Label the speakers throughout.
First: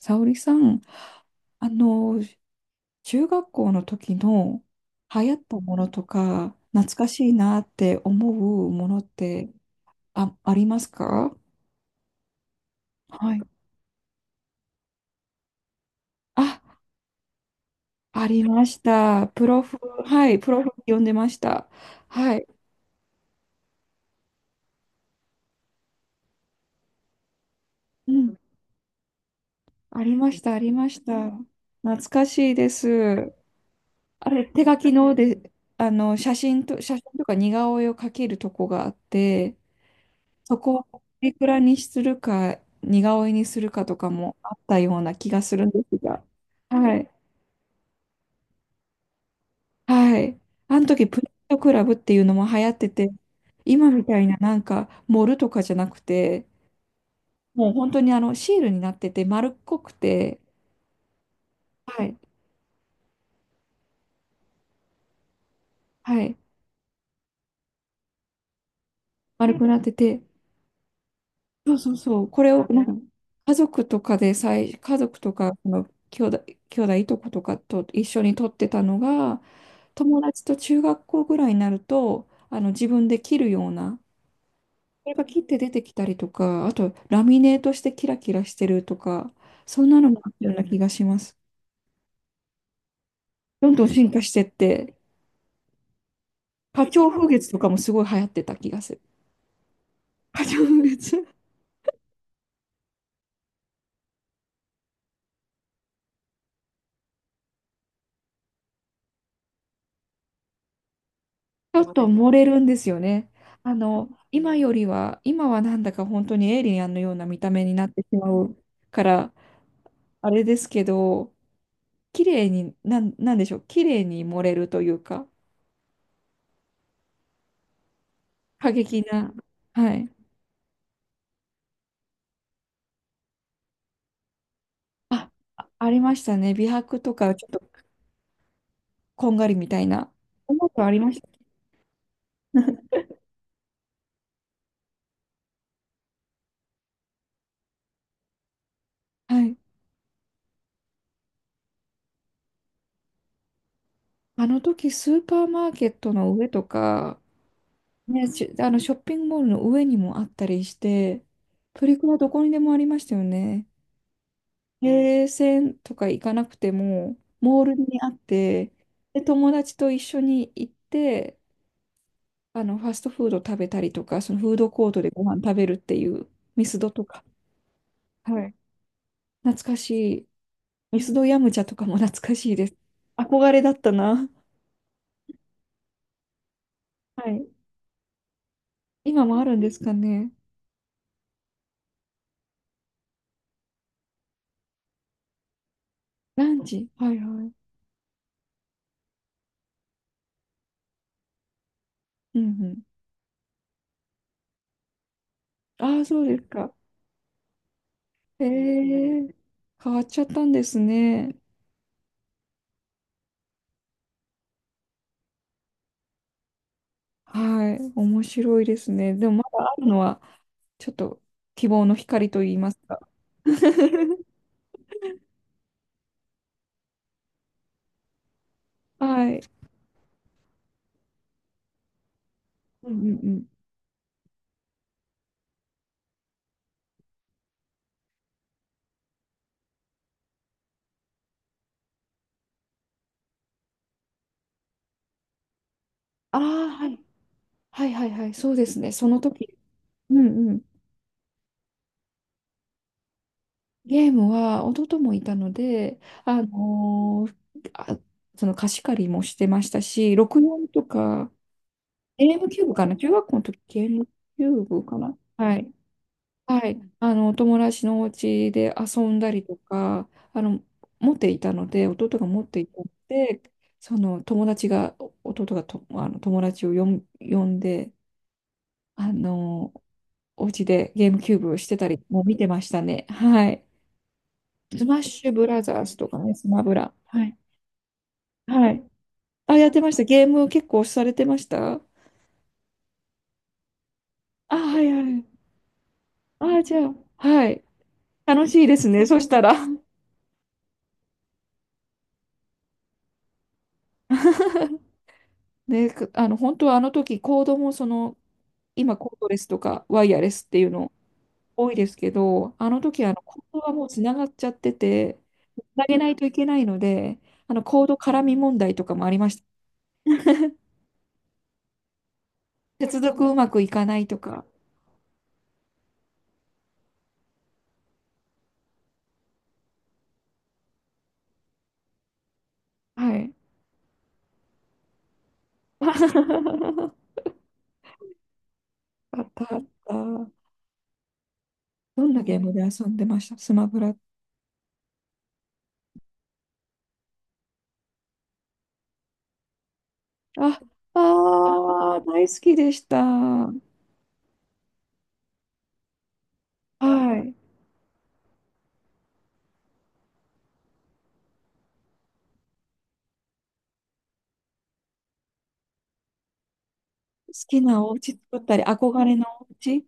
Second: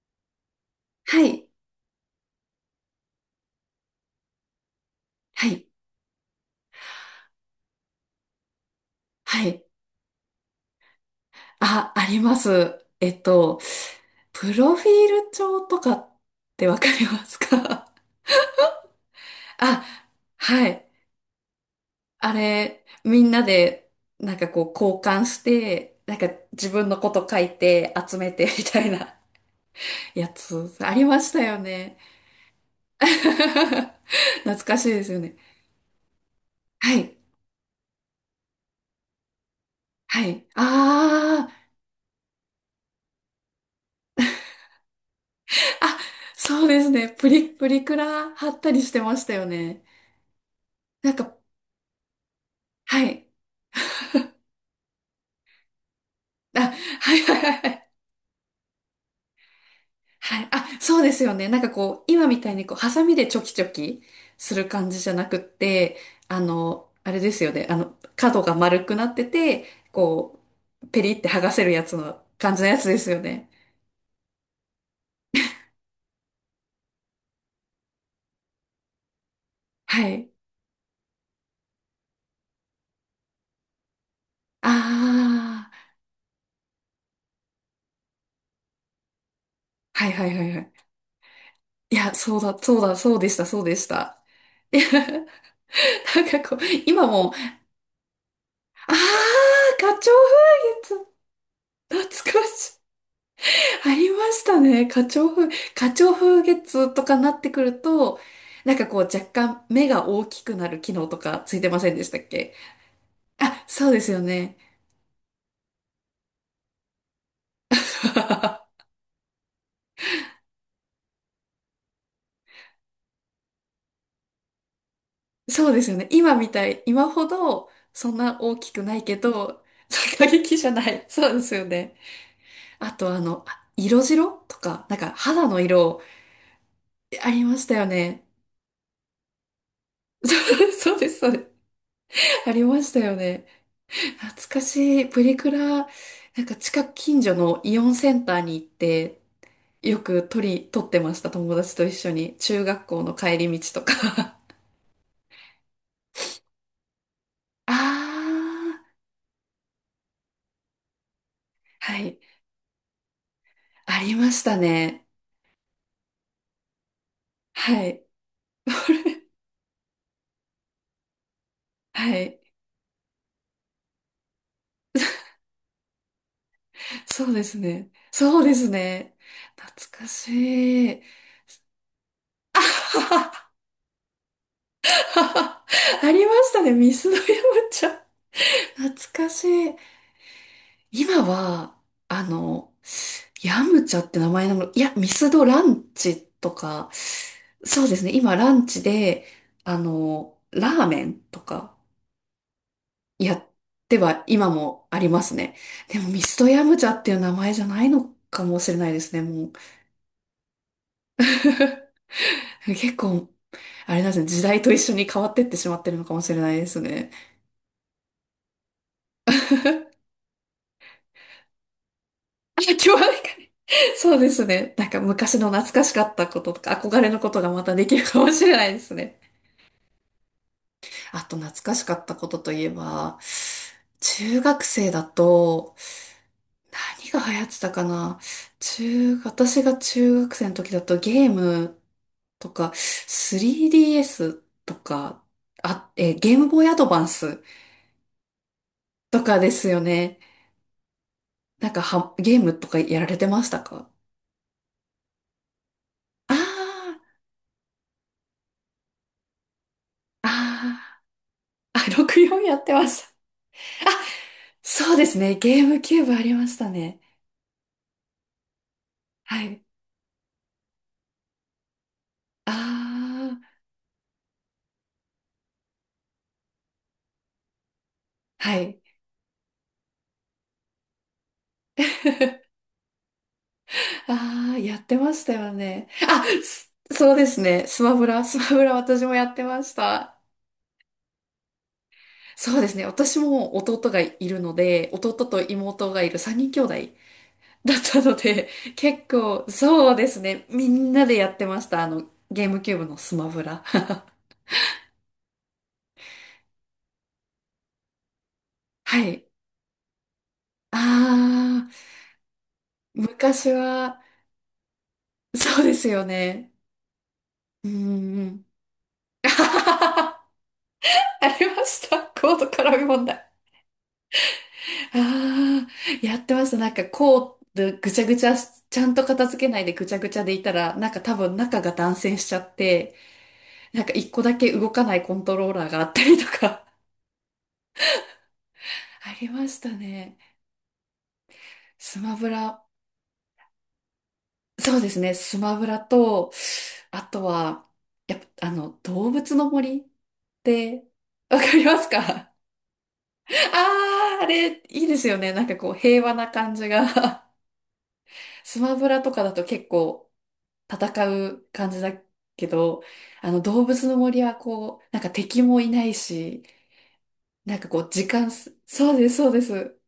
Speaker 1: 沙織さん、
Speaker 2: はい、
Speaker 1: あの、中学校の時の流行っ
Speaker 2: は
Speaker 1: た
Speaker 2: い、
Speaker 1: ものとか、懐かしいなって思うものっ
Speaker 2: は
Speaker 1: て、
Speaker 2: い。
Speaker 1: ありますか？
Speaker 2: あ、あります。
Speaker 1: はい。
Speaker 2: プロフィール帳とかってわ
Speaker 1: あ、
Speaker 2: かりますか？
Speaker 1: ありました。プ ロフ、
Speaker 2: あ、
Speaker 1: はい、プロ
Speaker 2: は
Speaker 1: フ
Speaker 2: い。
Speaker 1: 読んでました。
Speaker 2: あ
Speaker 1: はい。
Speaker 2: れ、みんなで、こう交換して、なんか自分のこと書いて
Speaker 1: う
Speaker 2: 集め
Speaker 1: ん。
Speaker 2: てみたいな
Speaker 1: あ り
Speaker 2: や
Speaker 1: ました、あり
Speaker 2: つ、
Speaker 1: ま
Speaker 2: あ
Speaker 1: し
Speaker 2: りま
Speaker 1: た。
Speaker 2: したよ
Speaker 1: 懐
Speaker 2: ね。
Speaker 1: かしいで す。あれ、
Speaker 2: 懐
Speaker 1: 手書
Speaker 2: かしい
Speaker 1: き
Speaker 2: です
Speaker 1: の
Speaker 2: よね。
Speaker 1: で、写真と、写
Speaker 2: は
Speaker 1: 真
Speaker 2: い、
Speaker 1: とか似顔絵を描けるとこがあって、
Speaker 2: はい。
Speaker 1: そこをいく
Speaker 2: あー、
Speaker 1: らにするか、似顔絵にするかとかもあったような気がするんです
Speaker 2: あ、
Speaker 1: が。
Speaker 2: そうです
Speaker 1: は
Speaker 2: ね。
Speaker 1: い。
Speaker 2: プリクラ貼ったりしてましたよね。
Speaker 1: はい。あの時、
Speaker 2: なん
Speaker 1: プリン
Speaker 2: か、
Speaker 1: トクラブっていうのも流行って
Speaker 2: は
Speaker 1: て、
Speaker 2: い。
Speaker 1: 今みたいななんか、盛るとかじゃなくて、
Speaker 2: あ、はいはいはい
Speaker 1: もう
Speaker 2: はい。
Speaker 1: 本当にシールになってて、丸っこくて、
Speaker 2: あ、そうですよね。なんかこ
Speaker 1: は
Speaker 2: う、
Speaker 1: い。
Speaker 2: 今みたいにこう、ハサミでチョキチョキする感じじゃなくって、
Speaker 1: はい。
Speaker 2: あれですよね。角が丸くなって
Speaker 1: 丸
Speaker 2: て、
Speaker 1: くなってて、
Speaker 2: こう、ペリって剥がせる
Speaker 1: そう
Speaker 2: や
Speaker 1: そう
Speaker 2: つの
Speaker 1: そう。これ
Speaker 2: 感じ
Speaker 1: を、
Speaker 2: のや
Speaker 1: なん
Speaker 2: つ
Speaker 1: か、
Speaker 2: で
Speaker 1: ね
Speaker 2: すよね。
Speaker 1: 家族とかでさい、家族とか、その兄弟、いとことかと一緒に撮ってたのが、
Speaker 2: は
Speaker 1: 友
Speaker 2: い。
Speaker 1: 達と中学校ぐらいになると、自分で切るような、
Speaker 2: あ
Speaker 1: これが切って出
Speaker 2: あ、
Speaker 1: てきたりとか、あと、ラミネートしてキラキラしてるとか、そんな
Speaker 2: は
Speaker 1: の
Speaker 2: い
Speaker 1: も
Speaker 2: は
Speaker 1: あっ
Speaker 2: い
Speaker 1: た
Speaker 2: は
Speaker 1: よう
Speaker 2: いは
Speaker 1: な気が
Speaker 2: い。
Speaker 1: します。
Speaker 2: いや、そうだ、そうだ、そうでした、そう
Speaker 1: ど
Speaker 2: で
Speaker 1: んど
Speaker 2: し
Speaker 1: ん進化
Speaker 2: た。
Speaker 1: してっ
Speaker 2: いや、
Speaker 1: て、
Speaker 2: なんかこう、
Speaker 1: 花
Speaker 2: 今
Speaker 1: 鳥風
Speaker 2: も、
Speaker 1: 月とかもすごい流行ってた気が
Speaker 2: あ
Speaker 1: す
Speaker 2: あ、
Speaker 1: る。
Speaker 2: 花鳥風
Speaker 1: 花鳥風
Speaker 2: 月、
Speaker 1: 月
Speaker 2: 懐かしい。ありましたね。花鳥風月とかなってくると、なんかこう若干目が大きくなる機能とかついて
Speaker 1: ちょ
Speaker 2: ませ
Speaker 1: っ
Speaker 2: んで
Speaker 1: と
Speaker 2: したっ
Speaker 1: 漏れ
Speaker 2: け？
Speaker 1: るんですよね。
Speaker 2: あ、そうですよ
Speaker 1: 今
Speaker 2: ね。
Speaker 1: よりは、今はなんだか本当にエイリアンのような見た目になってしまう から、あれですけど、綺麗に、なんでしょう、綺麗に漏れるというか、
Speaker 2: そうですよね。今みたい、今ほどそんな大
Speaker 1: 過
Speaker 2: きくな
Speaker 1: 激
Speaker 2: いけ
Speaker 1: な、
Speaker 2: ど、
Speaker 1: はい。
Speaker 2: 過激じゃない。そうですよね。あとあの、あ色白とか、なんか
Speaker 1: あ、
Speaker 2: 肌の
Speaker 1: あり
Speaker 2: 色
Speaker 1: ましたね。美白と
Speaker 2: あ
Speaker 1: か、ち
Speaker 2: り
Speaker 1: ょっ
Speaker 2: ま
Speaker 1: と
Speaker 2: したよね。
Speaker 1: こんがりみたいな。そんなこ とあ
Speaker 2: そうそ
Speaker 1: り
Speaker 2: うで
Speaker 1: ま
Speaker 2: す、
Speaker 1: した。
Speaker 2: そうです。ありましたよね。懐かしい。プリクラ、なんか近く近所のイオンセンターに行って、
Speaker 1: はい。
Speaker 2: よく撮り、撮ってました。友達と一緒に。中学校の帰り道とか。
Speaker 1: あの時、スーパーマーケットの上とか、
Speaker 2: あ
Speaker 1: ね、しあの
Speaker 2: ー、
Speaker 1: ショッピングモールの上にもあったりして、プリ
Speaker 2: は
Speaker 1: クラ
Speaker 2: い。
Speaker 1: どこにでもありましたよね。
Speaker 2: ありましたね。
Speaker 1: ゲーセとか行かなくても、モール
Speaker 2: は
Speaker 1: に
Speaker 2: い。
Speaker 1: あって、で、友達と一緒に行って、
Speaker 2: はい。
Speaker 1: ファストフード食べたりとか、そのフードコートでご飯食べるっていう、ミスドとか、
Speaker 2: そうですね。そう
Speaker 1: はい。
Speaker 2: ですね。
Speaker 1: 懐かし
Speaker 2: 懐か
Speaker 1: い。
Speaker 2: し
Speaker 1: ミ
Speaker 2: い。
Speaker 1: スドヤムチャとかも懐かしいです。憧 れだったな。
Speaker 2: ありましたね。ミスド山
Speaker 1: はい。
Speaker 2: ちゃん。懐
Speaker 1: 今
Speaker 2: か
Speaker 1: もあ
Speaker 2: し
Speaker 1: るんで
Speaker 2: い。
Speaker 1: すかね。
Speaker 2: 今は、あの、ヤムチャって名前なの、いや、ミスドランチ
Speaker 1: ラ
Speaker 2: と
Speaker 1: ンチ。
Speaker 2: か、
Speaker 1: はいはい。
Speaker 2: そうですね、今ランチで、あの、ラーメンとか
Speaker 1: うんうん。
Speaker 2: やっては今もありますね。
Speaker 1: あ
Speaker 2: で
Speaker 1: あ、
Speaker 2: も
Speaker 1: そ
Speaker 2: ミ
Speaker 1: うで
Speaker 2: ス
Speaker 1: す
Speaker 2: ドヤ
Speaker 1: か。
Speaker 2: ムチャっていう名前じゃないのか
Speaker 1: へ
Speaker 2: もしれないですね、
Speaker 1: え、
Speaker 2: もう。
Speaker 1: 変わっちゃったんですね。
Speaker 2: 結構、あれなんですね、時代と一緒に変わってってしまってるのかもしれないですね。
Speaker 1: はい。面白いですね。でもまだあるのは、ちょっと希望の光と言い
Speaker 2: あ、
Speaker 1: ま
Speaker 2: 今
Speaker 1: す
Speaker 2: 日は
Speaker 1: か。
Speaker 2: なんかね、そう ですね、なんか昔の懐かしかったこととか憧れのことがまたできるかもしれないですね。
Speaker 1: はい。
Speaker 2: あと懐かしかったことといえ
Speaker 1: うんうん
Speaker 2: ば、
Speaker 1: うん。
Speaker 2: 中学生だと、何が流行ってたかな。私が中学生の時だとゲームとか、3DS とか、ゲ
Speaker 1: あ
Speaker 2: ームボーイ
Speaker 1: あ、
Speaker 2: アド
Speaker 1: はい。
Speaker 2: バンス
Speaker 1: はいはいはい。そうですね。その
Speaker 2: とかで
Speaker 1: 時。
Speaker 2: すよ
Speaker 1: う
Speaker 2: ね。
Speaker 1: んうん。
Speaker 2: なんかは、ゲームとかやられてましたか？
Speaker 1: ゲームは弟もいたので、あ
Speaker 2: あ
Speaker 1: のーあ、その貸し借りもしてましたし、6年と
Speaker 2: あ
Speaker 1: か、
Speaker 2: ー、あーあ、
Speaker 1: ゲー
Speaker 2: 64
Speaker 1: ム
Speaker 2: や
Speaker 1: キュ
Speaker 2: っ
Speaker 1: ー
Speaker 2: て
Speaker 1: ブか
Speaker 2: ま
Speaker 1: な
Speaker 2: し
Speaker 1: 中
Speaker 2: た。
Speaker 1: 学校の時、ゲームキューブ
Speaker 2: そう
Speaker 1: か
Speaker 2: で
Speaker 1: な
Speaker 2: すね。
Speaker 1: は
Speaker 2: ゲー
Speaker 1: い。
Speaker 2: ムキューブありまし
Speaker 1: は
Speaker 2: た
Speaker 1: い、
Speaker 2: ね。
Speaker 1: お友達のお家で遊んだ
Speaker 2: は
Speaker 1: りと
Speaker 2: い。
Speaker 1: か、あの、持っていたので、弟が持っ
Speaker 2: あ
Speaker 1: ていたので、その友達が、弟がと、あの友達を呼んで、
Speaker 2: あ、はい。
Speaker 1: あの、お家でゲームキューブをしてたりもう見てましたね。はい。
Speaker 2: ああ、やっ
Speaker 1: スマ
Speaker 2: て
Speaker 1: ッ
Speaker 2: まし
Speaker 1: シュ
Speaker 2: た
Speaker 1: ブ
Speaker 2: よ
Speaker 1: ラザー
Speaker 2: ね。
Speaker 1: ズとかね、スマブラ。
Speaker 2: そう
Speaker 1: は
Speaker 2: で
Speaker 1: い。
Speaker 2: すね。スマブ
Speaker 1: は
Speaker 2: ラ
Speaker 1: い。
Speaker 2: 私もやって
Speaker 1: あ、
Speaker 2: ま
Speaker 1: やっ
Speaker 2: し
Speaker 1: てました。
Speaker 2: た。
Speaker 1: ゲーム結構されてました？
Speaker 2: そうですね。私も弟がいるの
Speaker 1: あ、はい
Speaker 2: で、
Speaker 1: は
Speaker 2: 弟
Speaker 1: い。
Speaker 2: と妹がいる3人兄
Speaker 1: あ、
Speaker 2: 弟
Speaker 1: じゃあ、はい。
Speaker 2: だったの
Speaker 1: 楽
Speaker 2: で、
Speaker 1: しいです
Speaker 2: 結
Speaker 1: ね。そした
Speaker 2: 構、
Speaker 1: ら。
Speaker 2: そうですね。みんなでやってました。あの、ゲームキューブのスマブラ。
Speaker 1: で、く本当はあの時コードもその、今
Speaker 2: は
Speaker 1: コード
Speaker 2: い。
Speaker 1: レスとかワイヤレスっていう
Speaker 2: あ
Speaker 1: の多いで
Speaker 2: あ、
Speaker 1: すけど、あの時あのコー
Speaker 2: 昔
Speaker 1: ドはもう
Speaker 2: は、
Speaker 1: つながっちゃってて、
Speaker 2: そ
Speaker 1: つ
Speaker 2: うで
Speaker 1: な
Speaker 2: す
Speaker 1: げ
Speaker 2: よ
Speaker 1: ないといけ
Speaker 2: ね。
Speaker 1: ないので、あの
Speaker 2: う
Speaker 1: コード
Speaker 2: んう
Speaker 1: 絡み
Speaker 2: ん。
Speaker 1: 問題とかもあり ま
Speaker 2: あ
Speaker 1: した。
Speaker 2: はははは ありました。コード絡み
Speaker 1: 接
Speaker 2: 問
Speaker 1: 続
Speaker 2: 題。
Speaker 1: うまくいかないとか。
Speaker 2: ああ、やってました。なんかこうぐちゃぐちゃ、ちゃんと片付けないでぐちゃぐちゃでいたら、なんか多分中が断線しちゃって、
Speaker 1: はい。
Speaker 2: なんか一個だけ動かないコントローラーがあったりとか、あ
Speaker 1: あ
Speaker 2: り
Speaker 1: っ
Speaker 2: ま
Speaker 1: たあ
Speaker 2: し
Speaker 1: っ
Speaker 2: たね。
Speaker 1: た。
Speaker 2: ス
Speaker 1: どん
Speaker 2: マ
Speaker 1: な
Speaker 2: ブ
Speaker 1: ゲームで
Speaker 2: ラ。
Speaker 1: 遊んでましたスマブラ。
Speaker 2: そうですね。スマブラと、あとは、やっぱ、あの、動物の森っ
Speaker 1: あ、
Speaker 2: て、わかります
Speaker 1: ああ、
Speaker 2: か？
Speaker 1: 大好
Speaker 2: あ
Speaker 1: きでした。は
Speaker 2: あ、あれ、いいですよね。なんかこう、平和な感じが。
Speaker 1: い。
Speaker 2: スマブラとかだと結構、戦う感じだけど、あの動物の森はこう、なんか敵もいないし、
Speaker 1: 好
Speaker 2: な
Speaker 1: き
Speaker 2: んかこ
Speaker 1: な
Speaker 2: う
Speaker 1: お
Speaker 2: 時
Speaker 1: 家
Speaker 2: 間
Speaker 1: 作った
Speaker 2: す、
Speaker 1: り、
Speaker 2: そう
Speaker 1: 憧
Speaker 2: で
Speaker 1: れ
Speaker 2: す、
Speaker 1: の
Speaker 2: そうで
Speaker 1: お
Speaker 2: す。
Speaker 1: 家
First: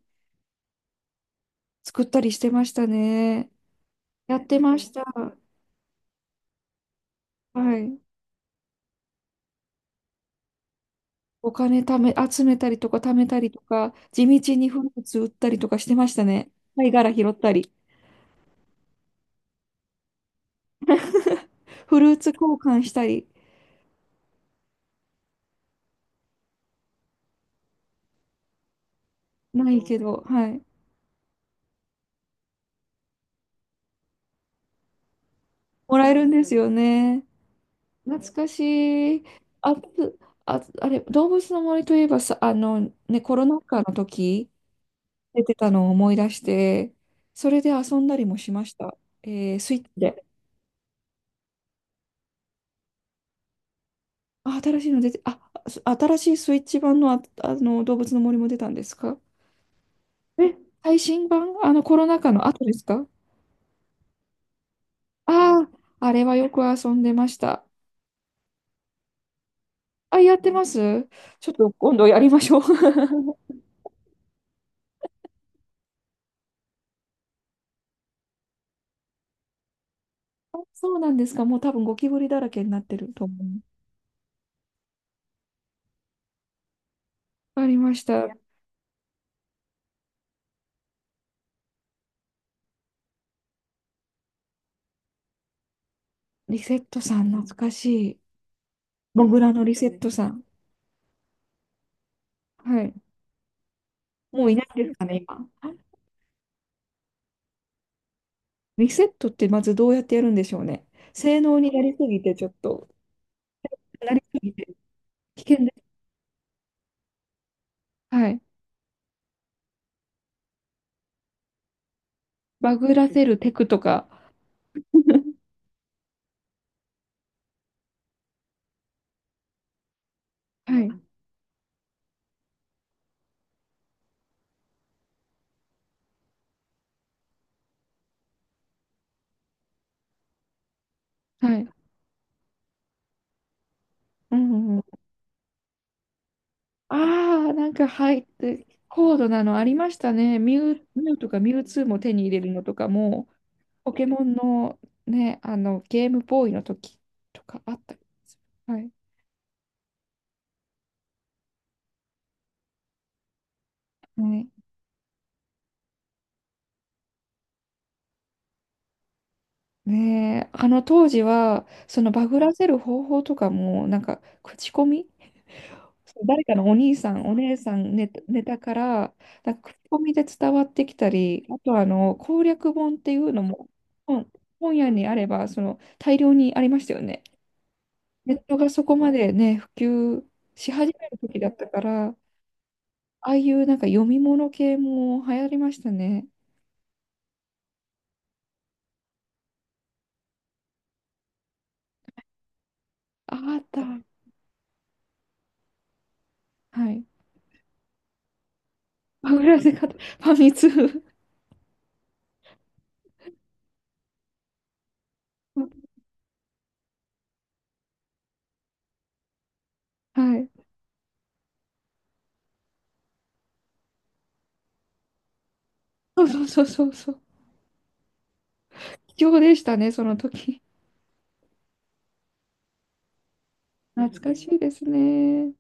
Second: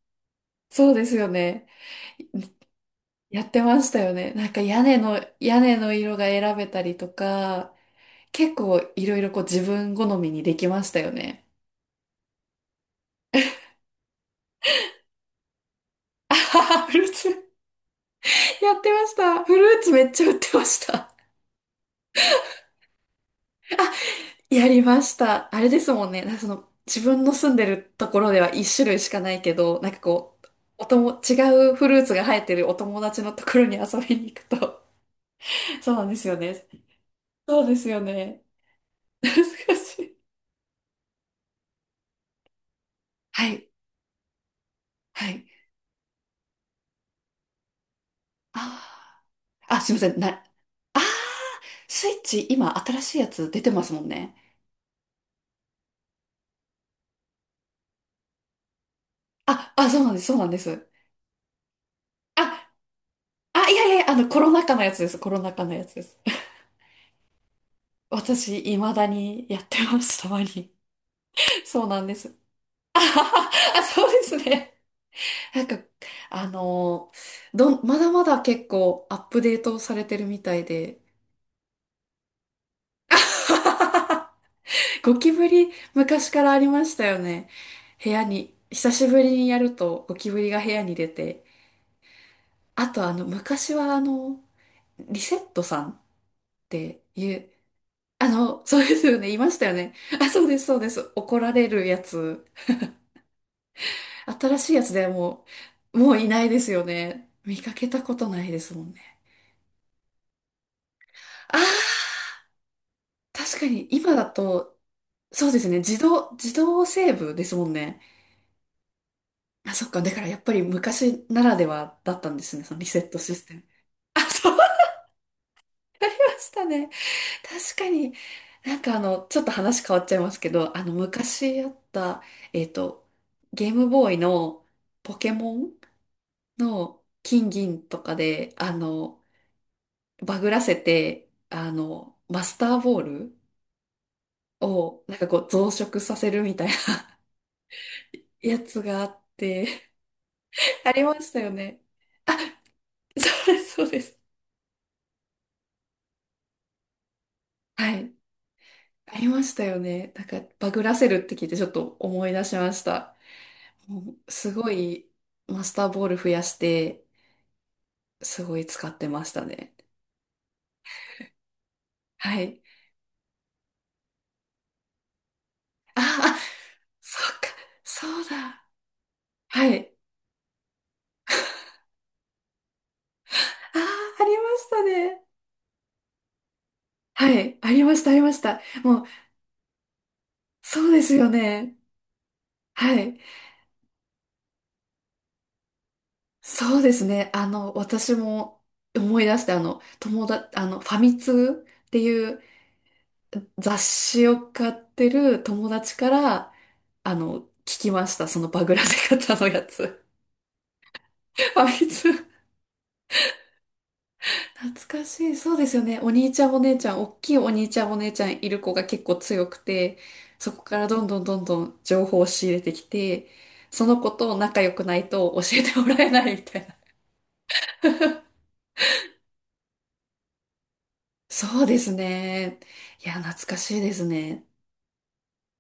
Speaker 2: そうですよね。
Speaker 1: 作ったりしてました
Speaker 2: や
Speaker 1: ね。
Speaker 2: ってましたよね。
Speaker 1: やっ
Speaker 2: なん
Speaker 1: て
Speaker 2: か
Speaker 1: ま
Speaker 2: 屋
Speaker 1: し
Speaker 2: 根
Speaker 1: た。
Speaker 2: の、屋根の色が選べたりとか、
Speaker 1: はい。
Speaker 2: 結構いろいろこう自分好みにできましたよね。
Speaker 1: お金貯め、集めたりとか貯めたりとか、地道にフルーツ売ったりとかしてました
Speaker 2: あ
Speaker 1: ね。
Speaker 2: はは、
Speaker 1: 貝
Speaker 2: フル
Speaker 1: 殻
Speaker 2: ー
Speaker 1: 拾
Speaker 2: ツ、
Speaker 1: ったり、
Speaker 2: やってました。フルーツめっちゃ売ってました。
Speaker 1: フルーツ交換したり、
Speaker 2: やりました。あれですもんね。なんかその、自分の住んでるところでは一種類しかないけ
Speaker 1: な
Speaker 2: ど、
Speaker 1: い
Speaker 2: なん
Speaker 1: け
Speaker 2: か
Speaker 1: ど、
Speaker 2: こ
Speaker 1: は
Speaker 2: う、
Speaker 1: い。
Speaker 2: おとも、違うフルーツが生えてるお友達のところに遊びに行くと。そう
Speaker 1: も
Speaker 2: な
Speaker 1: ら
Speaker 2: ん
Speaker 1: え
Speaker 2: で
Speaker 1: る
Speaker 2: す
Speaker 1: ん
Speaker 2: よ
Speaker 1: です
Speaker 2: ね。
Speaker 1: よね。
Speaker 2: そうですよ
Speaker 1: 懐
Speaker 2: ね。
Speaker 1: かし い。
Speaker 2: 懐
Speaker 1: あ、
Speaker 2: かしい。
Speaker 1: あれ、動物の森といえばさ、ね、コロ
Speaker 2: は
Speaker 1: ナ
Speaker 2: い。
Speaker 1: 禍の時、
Speaker 2: は
Speaker 1: 出
Speaker 2: い。
Speaker 1: てたのを思い出して、それで遊んだりもしました。
Speaker 2: あ
Speaker 1: ス
Speaker 2: ー、
Speaker 1: イ
Speaker 2: あ、
Speaker 1: ッチ
Speaker 2: すいません。
Speaker 1: で。
Speaker 2: あスイッチ今新しいやつ出てますもんね。
Speaker 1: あ、新しいの出て、あ、す新しいスイッチ版の、あ、あの動物の森も出たんですか？
Speaker 2: あ、あ、そうなんです。そうなん
Speaker 1: え、
Speaker 2: です。
Speaker 1: 最新版あのコロナ禍の後
Speaker 2: あ、
Speaker 1: ですか？
Speaker 2: あ、いやいやいや、あの、コロナ禍のやつです。コロナ
Speaker 1: ああ
Speaker 2: 禍の
Speaker 1: ー、
Speaker 2: やつで
Speaker 1: あ
Speaker 2: す。
Speaker 1: れはよく遊んでました。
Speaker 2: 私、未だにやってま
Speaker 1: あ、
Speaker 2: す。た
Speaker 1: やっ
Speaker 2: ま
Speaker 1: てま
Speaker 2: に。
Speaker 1: す？ちょっ と
Speaker 2: そう
Speaker 1: 今
Speaker 2: な
Speaker 1: 度
Speaker 2: んで
Speaker 1: やり
Speaker 2: す。
Speaker 1: ましょう。
Speaker 2: あは は、あ、そうですね。なんか、あのーどん、まだまだ結構アップデートされてるみたい
Speaker 1: そう
Speaker 2: で、
Speaker 1: なんですか？もう多分ゴキブリだらけになってると思う。
Speaker 2: ゴキブリ昔からありましたよね。
Speaker 1: わかりまし
Speaker 2: 部屋
Speaker 1: た。
Speaker 2: に、久しぶりにやるとゴキブリが部屋に出て、あとあの、昔はあの、リセットさんっ
Speaker 1: リセット
Speaker 2: て
Speaker 1: さん、
Speaker 2: いう、
Speaker 1: 懐かしい。
Speaker 2: あの、そうですよ
Speaker 1: モ
Speaker 2: ね、い
Speaker 1: グ
Speaker 2: ま
Speaker 1: ラ
Speaker 2: し
Speaker 1: の
Speaker 2: たよ
Speaker 1: リセ
Speaker 2: ね。
Speaker 1: ットさ
Speaker 2: あ、
Speaker 1: ん。
Speaker 2: そうです、そうです。怒られるやつ。
Speaker 1: はい。もうい
Speaker 2: 新
Speaker 1: ない
Speaker 2: しいや
Speaker 1: で
Speaker 2: つ
Speaker 1: すか
Speaker 2: では
Speaker 1: ね、
Speaker 2: も
Speaker 1: 今。
Speaker 2: う、もういないですよね。見かけたことないですも
Speaker 1: リ
Speaker 2: ん
Speaker 1: セッ
Speaker 2: ね。
Speaker 1: トってまずどうやってやるんでしょうね。性
Speaker 2: あ、
Speaker 1: 能になりすぎて、ちょっと、
Speaker 2: 確かに
Speaker 1: な
Speaker 2: 今
Speaker 1: り
Speaker 2: だ
Speaker 1: すぎて、
Speaker 2: と、
Speaker 1: 危
Speaker 2: そうで
Speaker 1: 険
Speaker 2: すね、自動セーブですもんね。
Speaker 1: はい。
Speaker 2: あ、そっか、だからやっぱり昔ならではだったんですね、そ
Speaker 1: バ
Speaker 2: のリ
Speaker 1: グ
Speaker 2: セ
Speaker 1: ら
Speaker 2: ット
Speaker 1: せ
Speaker 2: シ
Speaker 1: る
Speaker 2: ス
Speaker 1: テ
Speaker 2: テム。
Speaker 1: クとか。
Speaker 2: あ、そうでしたね。確かに、なんかあの、ちょっと話変わっちゃいますけど、
Speaker 1: は
Speaker 2: あの、
Speaker 1: い。
Speaker 2: 昔あった、えっと、ゲームボーイのポケモンの金銀とかで、あの、バグらせて、
Speaker 1: はい。
Speaker 2: あの、マスターボール
Speaker 1: うんうん。
Speaker 2: を、なんかこう増殖させるみたいな
Speaker 1: ああ、なんか、はい。
Speaker 2: やつがあ
Speaker 1: 高
Speaker 2: っ
Speaker 1: 度なのあり
Speaker 2: て、
Speaker 1: ましたね。ミュウ、
Speaker 2: あり
Speaker 1: ミュ
Speaker 2: ま
Speaker 1: ウと
Speaker 2: し
Speaker 1: か
Speaker 2: たよ
Speaker 1: ミュウ
Speaker 2: ね。
Speaker 1: ツーも手に入
Speaker 2: あ、
Speaker 1: れるのとかも、
Speaker 2: そうです、そう
Speaker 1: ポ
Speaker 2: で
Speaker 1: ケ
Speaker 2: す。
Speaker 1: モンのね、ゲームボーイの時とかあった
Speaker 2: は
Speaker 1: り
Speaker 2: い。
Speaker 1: する。はい。
Speaker 2: ありましたよね。なんか、バグらせるって聞いてちょっと思い出しました。も
Speaker 1: は
Speaker 2: う
Speaker 1: い
Speaker 2: すごい、マスターボール増やして、すごい使ってましたね。
Speaker 1: ねえ、あの当時は、そのバグ
Speaker 2: は
Speaker 1: ら
Speaker 2: い。
Speaker 1: せる方法とかも、なんか、口コミ。
Speaker 2: あ
Speaker 1: そう
Speaker 2: あ、
Speaker 1: 誰かのお兄さ
Speaker 2: そ
Speaker 1: ん、お
Speaker 2: っか、
Speaker 1: 姉さんネ
Speaker 2: そ
Speaker 1: タ、
Speaker 2: う
Speaker 1: ネタ
Speaker 2: だ。
Speaker 1: から、なん
Speaker 2: は
Speaker 1: か口
Speaker 2: い。
Speaker 1: コミで伝わってきたり、あとあの攻略本っていうのも、
Speaker 2: ああ、あ
Speaker 1: 本、
Speaker 2: りまし
Speaker 1: 本
Speaker 2: た
Speaker 1: 屋にあ
Speaker 2: ね。
Speaker 1: ればその大量にありましたよね。
Speaker 2: はい。ありました、ありま
Speaker 1: ネ
Speaker 2: し
Speaker 1: ット
Speaker 2: た。
Speaker 1: がそこ
Speaker 2: もう、
Speaker 1: までね、普及し
Speaker 2: そ
Speaker 1: 始
Speaker 2: うで
Speaker 1: め
Speaker 2: す
Speaker 1: る
Speaker 2: よ
Speaker 1: 時だった
Speaker 2: ね。
Speaker 1: から、あ
Speaker 2: はい。
Speaker 1: あいうなんか読み物系も流行りましたね。
Speaker 2: そうですね。あの、私も思い出して、あの、ファミ通っていう、
Speaker 1: ああった。
Speaker 2: 雑誌を買ってる友達から、
Speaker 1: はい。
Speaker 2: あの、聞きました。そのバグらせ
Speaker 1: パ
Speaker 2: 方
Speaker 1: グ
Speaker 2: の
Speaker 1: ら
Speaker 2: や
Speaker 1: せ方、フ
Speaker 2: つ。
Speaker 1: ァミ通。
Speaker 2: あいつ、懐かしい。そうですよね。おっきいお兄ちゃんお姉ちゃんいる子が結構強くて、
Speaker 1: はい。
Speaker 2: そこからどんどんどんどん情報を仕入れてきて、その子と仲良くないと教えてもらえな
Speaker 1: そう
Speaker 2: い
Speaker 1: そ
Speaker 2: み
Speaker 1: う
Speaker 2: た
Speaker 1: そう
Speaker 2: いな。
Speaker 1: そうそう。貴重でしたね、その時。
Speaker 2: そうですね。いや、懐かしいです
Speaker 1: 懐か
Speaker 2: ね。
Speaker 1: しいですね。